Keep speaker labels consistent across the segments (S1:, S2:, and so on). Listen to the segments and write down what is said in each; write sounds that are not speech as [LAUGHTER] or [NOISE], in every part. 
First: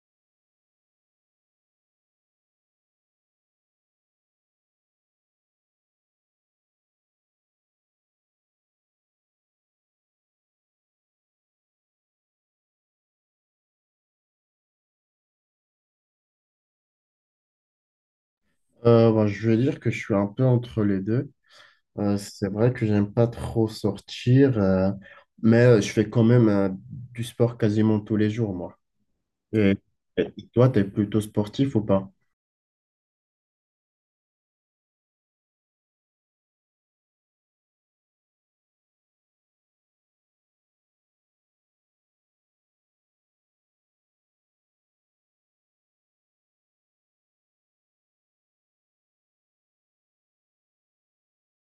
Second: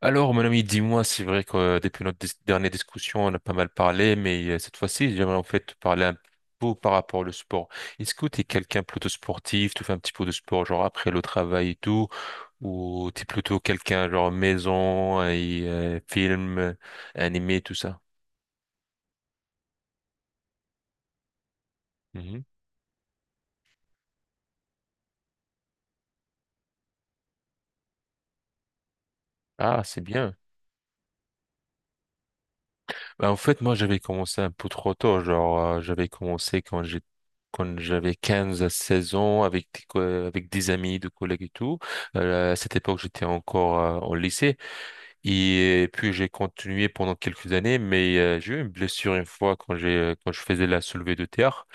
S1: Alors, mon ami, dis-moi, c'est vrai que depuis notre dernière discussion, on a pas mal parlé, mais cette fois-ci, j'aimerais en fait te parler un peu par rapport au sport. Est-ce que tu es quelqu'un plutôt sportif, tu fais un petit peu de sport, genre après le travail et tout, ou tu es plutôt quelqu'un genre maison et film, animé, tout ça?
S2: Bah, je vais dire que je suis un peu entre les deux.
S1: Mhm.
S2: C'est vrai que j'aime pas trop sortir, mais je fais quand même du sport quasiment tous les jours, moi. Et,
S1: Ah, c'est
S2: et
S1: bien.
S2: toi, tu es plutôt sportif ou pas?
S1: Bah, en fait, moi, j'avais commencé un peu trop tôt. Genre, j'avais commencé quand j'avais 15 à 16 ans avec avec des amis, des collègues et tout. À cette époque, j'étais encore au lycée. Et puis, j'ai continué pendant quelques années, mais j'ai eu une blessure une fois quand je faisais la soulevée de terre.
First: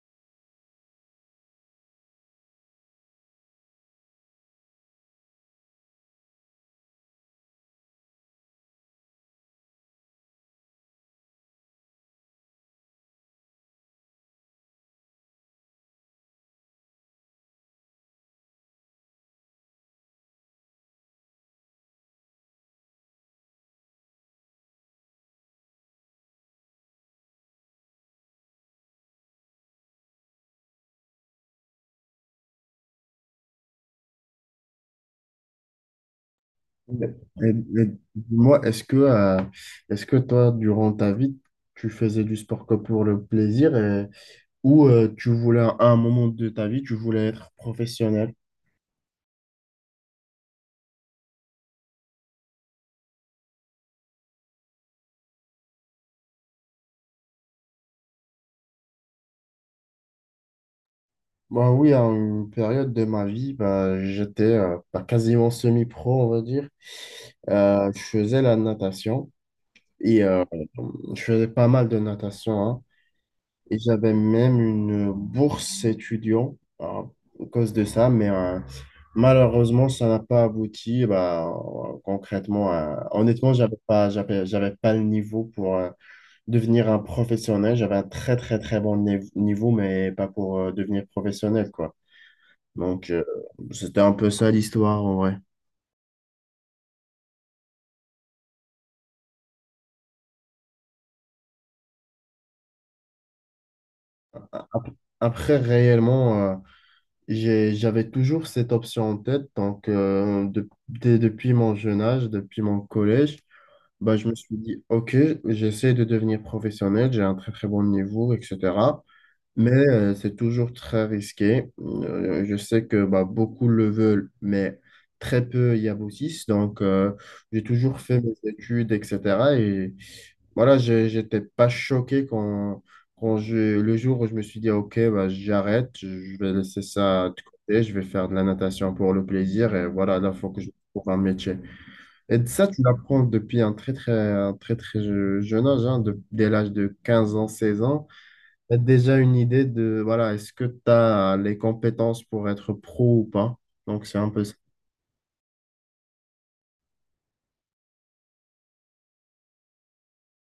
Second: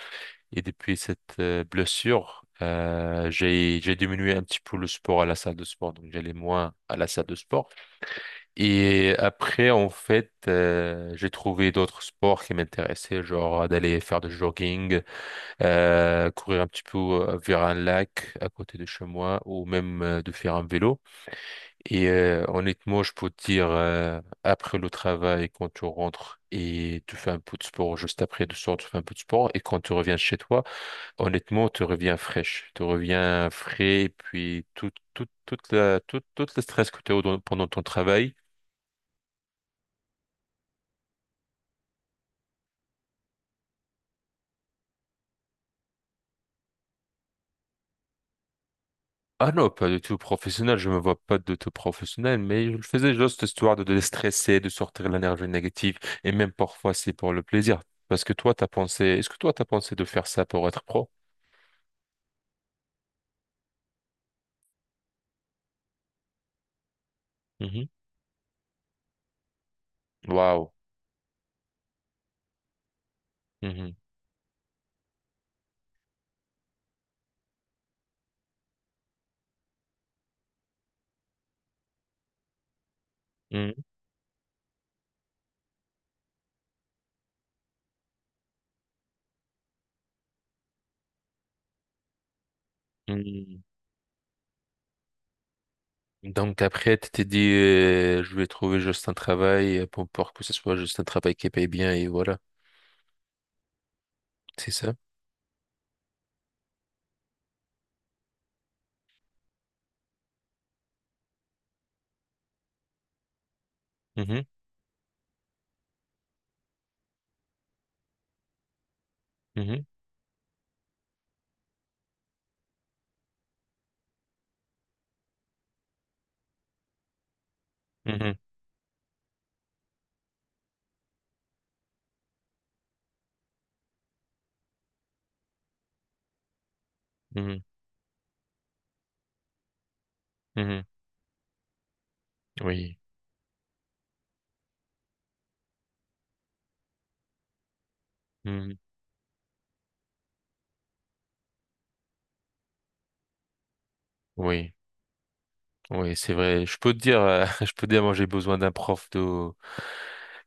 S1: Et depuis cette blessure, j'ai diminué un petit peu le sport à la salle de sport. Donc, j'allais moins à la salle de sport. Et après, en fait, j'ai trouvé d'autres sports qui m'intéressaient, genre d'aller faire du jogging, courir un petit peu vers un lac à côté de chez moi, ou même de faire un vélo. Et honnêtement, je peux te dire, après le travail, quand tu rentres et tu fais un peu de sport, juste après de soir, tu fais un peu de sport, et quand tu reviens chez toi, honnêtement, tu reviens fraîche, tu reviens frais, et puis tout, tout, toute la, tout, tout le stress que
S2: Ouais.
S1: tu as eu
S2: Et,
S1: pendant ton
S2: et
S1: travail.
S2: moi, est-ce que toi, durant ta vie, tu faisais du sport que pour le plaisir ou tu voulais, à un moment de ta vie, tu voulais être professionnel?
S1: Ah non, pas du tout professionnel, je me vois pas du tout professionnel, mais je le faisais juste histoire de déstresser, de sortir l'énergie négative, et même parfois c'est pour le plaisir. Parce que toi, t'as pensé, est-ce que toi, t'as pensé de faire ça pour être pro?
S2: Bah oui, à une période de ma vie, bah, j'étais bah, quasiment semi-pro, on va dire.
S1: Mhm.
S2: Je faisais la natation et
S1: Waouh.
S2: je faisais pas mal de natation, hein. Et
S1: Mhm.
S2: j'avais même une bourse étudiant à cause de ça, mais malheureusement, ça n'a pas abouti. Bah, concrètement, honnêtement, j'avais
S1: Mhm.
S2: pas, j'avais, j'avais pas le niveau pour devenir un professionnel. J'avais un très, très, très bon niveau, mais pas pour devenir professionnel, quoi. Donc,
S1: Mhm.
S2: c'était un peu ça l'histoire en vrai.
S1: Donc après, tu t'es dit, je vais trouver juste un travail pour que ce soit juste un travail qui paye bien, et voilà, c'est ça?
S2: Après, réellement, j'avais toujours cette option en tête. Donc, depuis mon jeune âge, depuis mon collège, bah, je me
S1: Mhm.
S2: suis dit, OK, j'essaie de devenir professionnel, j'ai un très très bon niveau, etc. Mais
S1: Mhm.
S2: c'est toujours très risqué. Je sais que bah, beaucoup le veulent, mais très peu y aboutissent. Donc, j'ai toujours fait mes
S1: Mhm.
S2: études, etc. Et voilà, je n'étais pas choqué quand, le jour où je me suis dit, OK, bah, j'arrête, je vais laisser ça de
S1: Mhm.
S2: côté, je vais faire de la natation pour le plaisir et voilà, là, il faut que je
S1: Mhm.
S2: trouve un métier. Et ça, tu
S1: Oui.
S2: l'apprends depuis un très, très jeune âge, hein, dès l'âge de 15 ans, 16 ans. Tu
S1: Mhm.
S2: as déjà une idée de, voilà, est-ce que tu as les compétences pour être pro ou pas? Donc, c'est un peu ça.
S1: Oui. Oui, c'est vrai. Je peux te dire, [LAUGHS] je peux te dire, moi j'ai besoin d'un prof de,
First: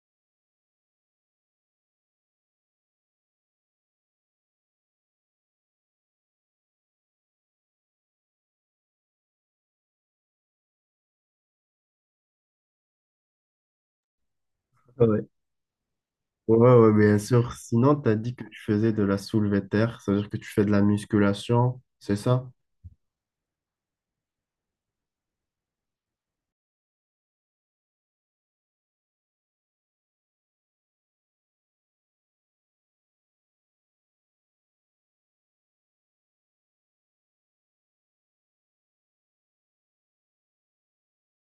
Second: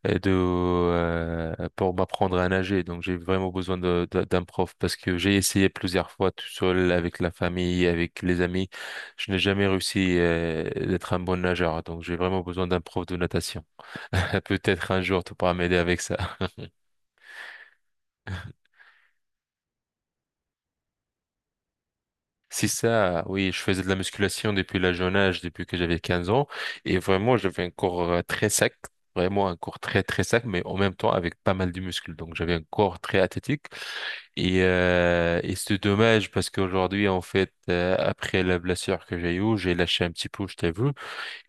S1: pour m'apprendre à nager. Donc j'ai vraiment besoin d'un prof parce que j'ai essayé plusieurs fois tout seul avec la famille, avec les amis. Je n'ai jamais réussi d'être un bon nageur. Donc j'ai vraiment besoin d'un prof de natation. [LAUGHS] Peut-être un jour tu pourras m'aider avec ça.
S2: Ouais, ouais, bien sûr. Sinon, tu as dit que tu faisais de la soulevée de terre, c'est-à-dire que tu fais de la musculation, c'est ça?
S1: C'est ça, oui, je faisais de la musculation depuis la jeune âge, depuis que j'avais 15 ans, et vraiment, j'avais un corps très sec, vraiment un corps très très sec, mais en même temps avec pas mal de muscles, donc j'avais un corps très athlétique, et c'est dommage parce qu'aujourd'hui, en fait, après la blessure que j'ai eue, j'ai lâché un petit peu, je t'avoue,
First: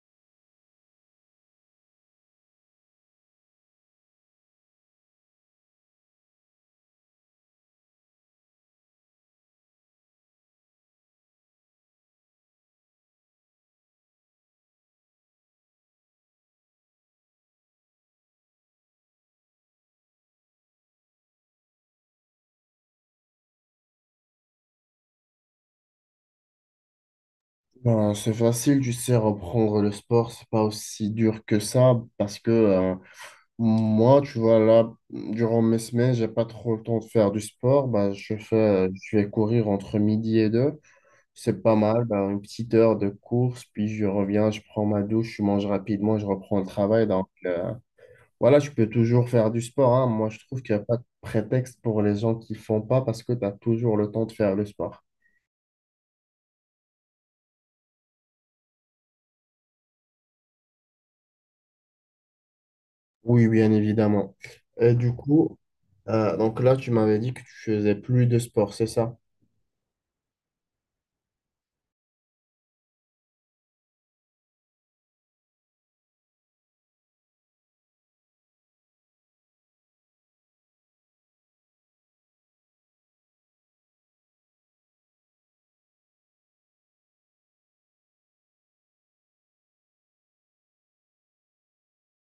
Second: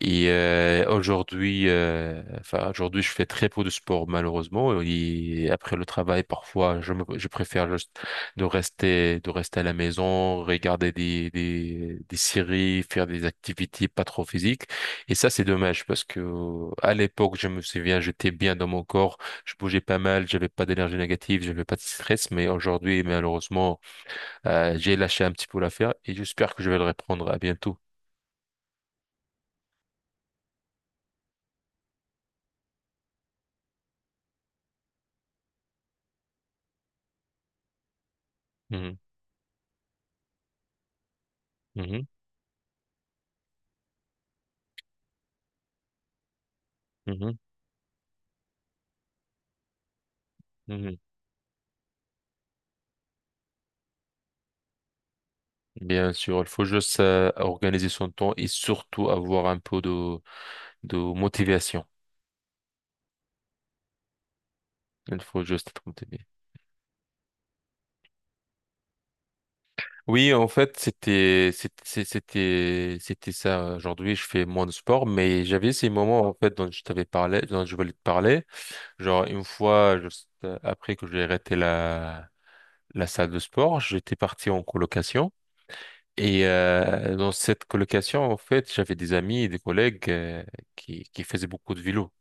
S1: et aujourd'hui, enfin aujourd'hui, je fais très peu de sport malheureusement. Et après le travail, parfois, je préfère juste de rester à la maison, regarder des séries, faire des activités pas trop physiques. Et ça, c'est dommage parce que à l'époque, je me souviens, j'étais bien dans mon corps, je bougeais pas mal, j'avais pas d'énergie négative, j'avais pas de stress. Mais aujourd'hui, malheureusement, j'ai lâché un petit peu l'affaire et j'espère que je vais le reprendre à bientôt.
S2: Ben, c'est facile, tu sais, reprendre le sport, c'est pas aussi dur que ça, parce que moi, tu vois, là, durant mes semaines, j'ai pas trop le temps de faire du sport, ben,
S1: Mhm.
S2: je vais courir entre midi et deux, c'est pas mal,
S1: Mhm.
S2: ben, une petite heure de course, puis je reviens, je prends ma douche, je mange rapidement, je reprends le travail, donc
S1: Mhm.
S2: voilà, tu peux toujours faire du sport, hein. Moi, je trouve qu'il n'y a
S1: Mhm.
S2: pas de prétexte pour les gens qui font pas parce que tu as toujours le temps de faire le sport.
S1: Bien sûr, il faut juste organiser son temps et surtout avoir un peu de motivation.
S2: Oui, bien évidemment. Et du
S1: Il faut
S2: coup,
S1: juste être motivé.
S2: donc là, tu m'avais dit que tu faisais plus de sport, c'est ça?
S1: Oui, en fait, c'était ça. Aujourd'hui, je fais moins de sport, mais j'avais ces moments en fait dont je t'avais parlé, dont je voulais te parler. Genre une fois, juste après que j'ai arrêté la salle de sport, j'étais parti en colocation. Et dans cette colocation, en fait, j'avais des amis et des collègues qui faisaient beaucoup de vélo.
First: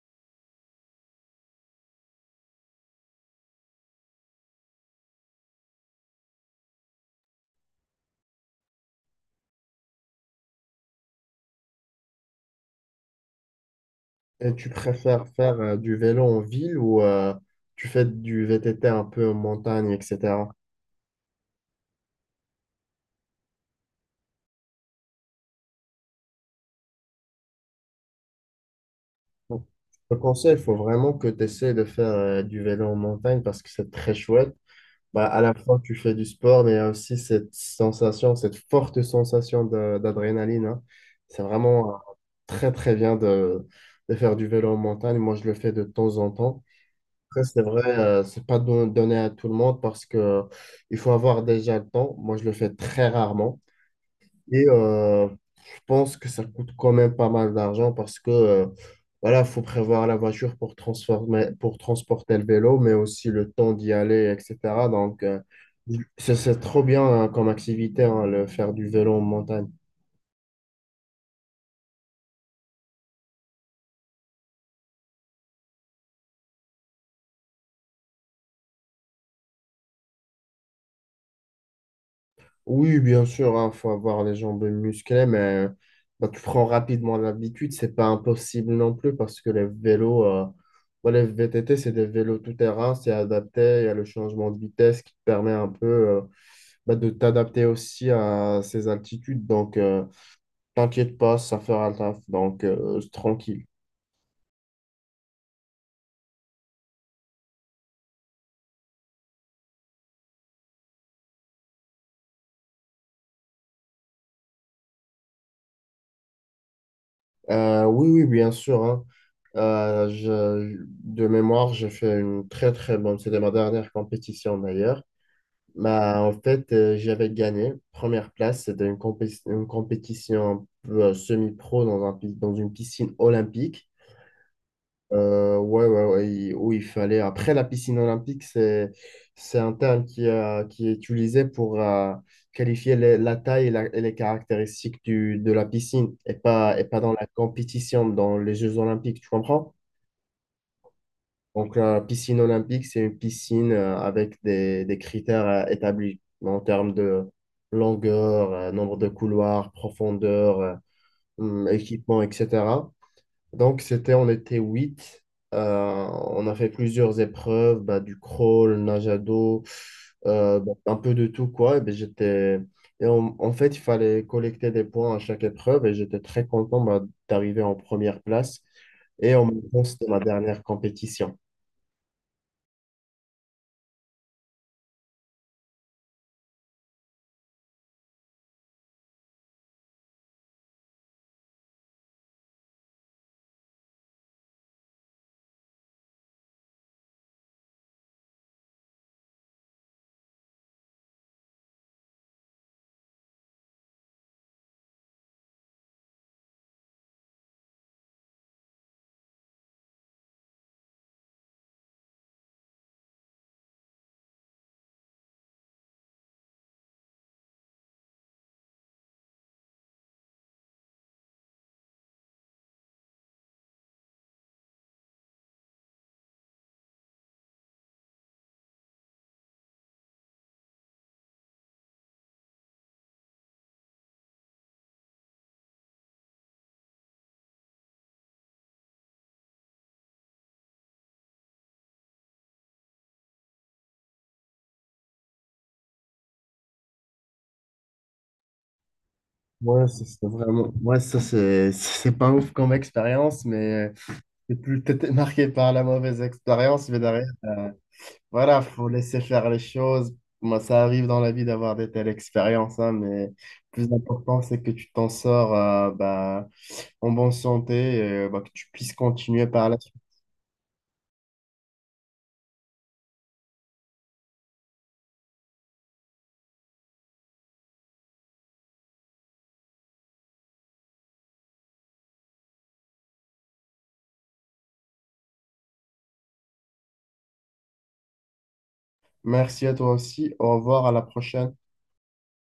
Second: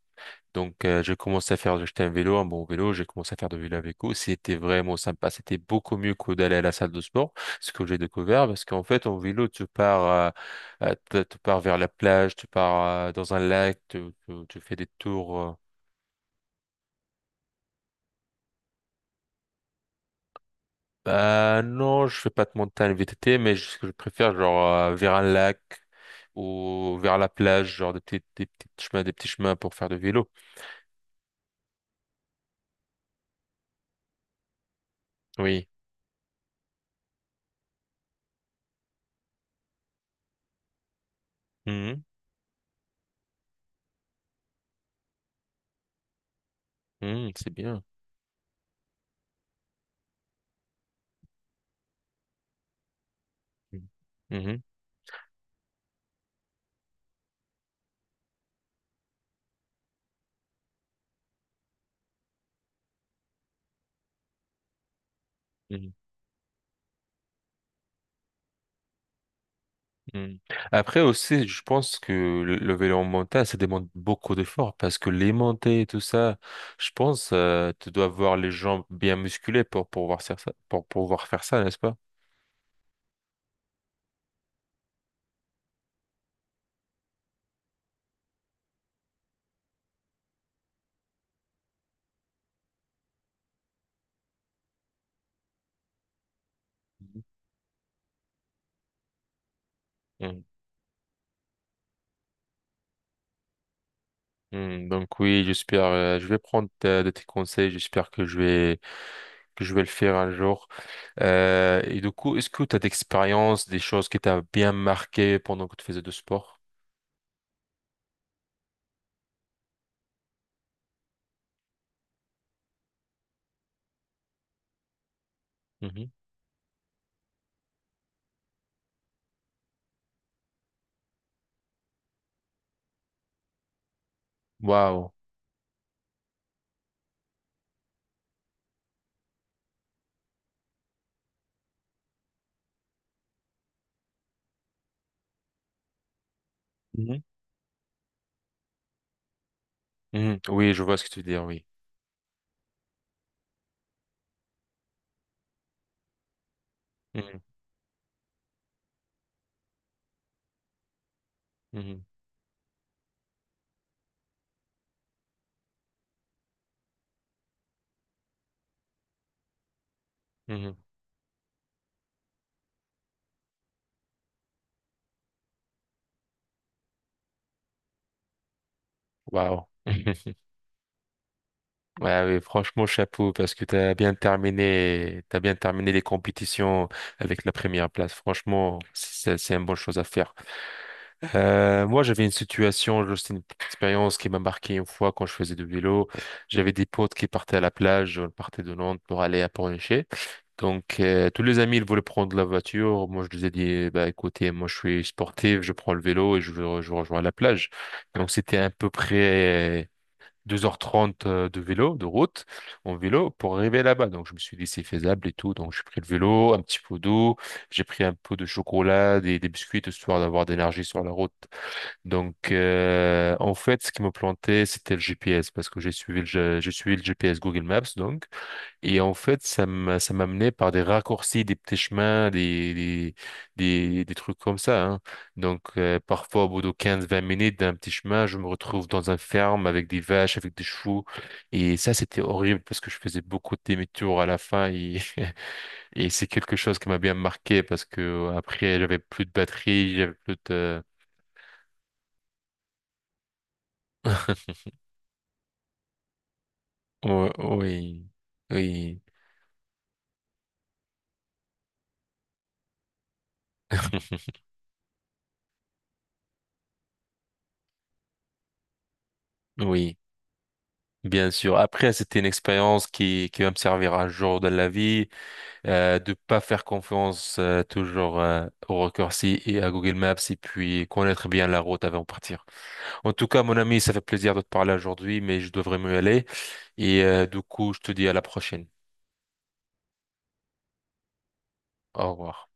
S1: Donc, j'ai commencé à faire, j'ai acheté un vélo, un bon vélo, j'ai commencé à faire de vélo avec vélo. C'était vraiment sympa. C'était beaucoup mieux que d'aller à la salle de sport, ce que j'ai découvert, parce qu'en fait, en vélo, tu pars vers la plage, tu pars, dans un lac,
S2: Et
S1: tu
S2: tu
S1: fais des
S2: préfères
S1: tours.
S2: faire du vélo en ville ou tu fais du VTT un peu en montagne, etc.
S1: Bah, non, je fais pas de montagne VTT, mais ce que je préfère, genre, vers un lac ou vers la plage, genre des petits chemins
S2: Bon.
S1: pour faire de
S2: Je te
S1: vélo.
S2: conseille, il faut vraiment que tu essaies de faire du vélo en montagne parce que c'est très chouette. Bah, à la
S1: Oui.
S2: fois, tu fais du sport, mais il y a aussi cette sensation, cette forte sensation d'adrénaline, hein. C'est vraiment
S1: Mhm.
S2: très, très bien de faire du vélo en montagne. Moi, je le fais de temps en temps.
S1: Mhm,
S2: Après,
S1: c'est
S2: c'est
S1: bien.
S2: vrai, c'est pas donné à tout le monde parce que il faut avoir déjà le temps. Moi, je le fais très rarement.
S1: Mhm.
S2: Et je pense que ça coûte quand même pas mal d'argent parce que voilà, faut prévoir la voiture pour pour transporter le vélo, mais aussi le temps d'y aller, etc. Donc,
S1: Mhm.
S2: c'est trop bien hein, comme activité, hein, le faire du vélo en montagne.
S1: Hmm. Après aussi, je pense que le vélo en montagne, ça demande beaucoup d'efforts parce que les montées et tout ça, je pense, tu dois avoir les jambes bien musculées pour pouvoir faire ça, pour pouvoir faire ça, n'est-ce pas?
S2: Oui, bien sûr, il faut avoir les jambes musclées, mais bah, tu prends rapidement l'habitude. C'est pas impossible non plus parce que les vélos, bah, les VTT, c'est des vélos tout-terrain, c'est adapté. Il y a le changement de vitesse qui te permet un peu, bah, de
S1: Mhm.
S2: t'adapter aussi à ces altitudes. Donc,
S1: Hmm.
S2: t'inquiète pas, ça fera le taf. Donc, tranquille.
S1: Hmm, donc oui, j'espère, je vais prendre de tes conseils, j'espère que je vais le faire un jour. Et du coup, est-ce que tu as d'expérience, des choses qui t'ont bien marqué pendant que tu faisais du sport?
S2: Oui, oui, bien sûr, hein. Euh, je- de mémoire, j'ai fait une très, très bonne. C'était ma dernière compétition d'ailleurs.
S1: Mhm.
S2: Bah, en fait, j'avais gagné. Première place, c'était une compétition un peu, semi-pro dans dans une piscine olympique.
S1: Waouh.
S2: Ouais, ouais, ouais, où il fallait. Après, la piscine olympique, c'est un terme qui est utilisé pour qualifier la taille et, et les caractéristiques de la piscine et pas dans
S1: Mhm.
S2: la compétition, dans les Jeux olympiques, tu comprends?
S1: Mhm. Oui, je vois ce que tu veux dire, oui.
S2: Donc, la piscine olympique, c'est une piscine avec des critères établis en termes de
S1: Mhm.
S2: longueur, nombre de couloirs, profondeur,
S1: Mhm.
S2: équipement, etc. Donc, c'était, on était huit. On a fait plusieurs épreuves, bah, du crawl, nage à dos, bah,
S1: Mhm.
S2: un peu de tout, quoi. Et ben, en fait, il fallait collecter des points à chaque épreuve et j'étais très content bah, d'arriver en première place. Et en même
S1: Waouh.
S2: temps, c'était ma
S1: [LAUGHS]
S2: dernière compétition.
S1: Ouais, oui, franchement, chapeau, parce que t'as bien terminé les compétitions avec la première place. Franchement, c'est une bonne chose à faire. Moi, j'avais une situation, juste une petite expérience qui m'a marqué une fois quand je faisais du vélo. J'avais des potes qui partaient à la plage, on partait de Nantes pour aller à Pornichet. Donc, tous les amis, ils voulaient prendre la voiture. Moi, je les ai dit, bah, écoutez, moi, je suis sportif, je prends le vélo et je rejoins la plage. Donc, c'était à peu près 2h30 de vélo, de route, en vélo, pour arriver là-bas. Donc, je me suis dit, c'est faisable et tout. Donc, j'ai pris le vélo, un petit pot d'eau, j'ai pris un pot de chocolat, des biscuits, histoire d'avoir de l'énergie sur la route. Donc, en fait, ce qui me plantait, c'était le GPS, parce que j'ai suivi j'ai suivi le GPS Google Maps, donc. Et en fait, ça m'amenait par des raccourcis, des petits chemins, des trucs comme ça. Hein. Donc, parfois, au bout de 15 20 minutes d'un petit chemin, je me retrouve dans un ferme avec des vaches, avec des chevaux. Et ça, c'était horrible parce que je faisais beaucoup de demi-tours à la fin. Et, [LAUGHS] et c'est quelque chose qui m'a bien marqué parce que après, j'avais plus de
S2: Ouais,
S1: batterie,
S2: ça,
S1: j'avais plus de...
S2: ouais, ça, c'est pas ouf comme expérience, mais t'étais marqué par la mauvaise expérience, mais derrière.
S1: [LAUGHS] Oui,
S2: Voilà, faut
S1: oui,
S2: laisser faire les choses. Moi, ça arrive dans la vie d'avoir des telles expériences, hein, mais le plus important,
S1: [LAUGHS]
S2: c'est que tu t'en sors bah, en bonne santé et bah, que tu puisses continuer par la suite.
S1: oui. Bien sûr. Après, c'était une expérience qui va me servir un jour dans la vie, de pas faire confiance toujours au raccourci et à Google Maps et puis connaître bien la route avant de partir. En tout cas, mon ami, ça fait plaisir de te parler aujourd'hui, mais je devrais me aller. Et du coup, je te dis à la prochaine.
S2: Merci à toi aussi. Au revoir, à la prochaine.
S1: Au revoir.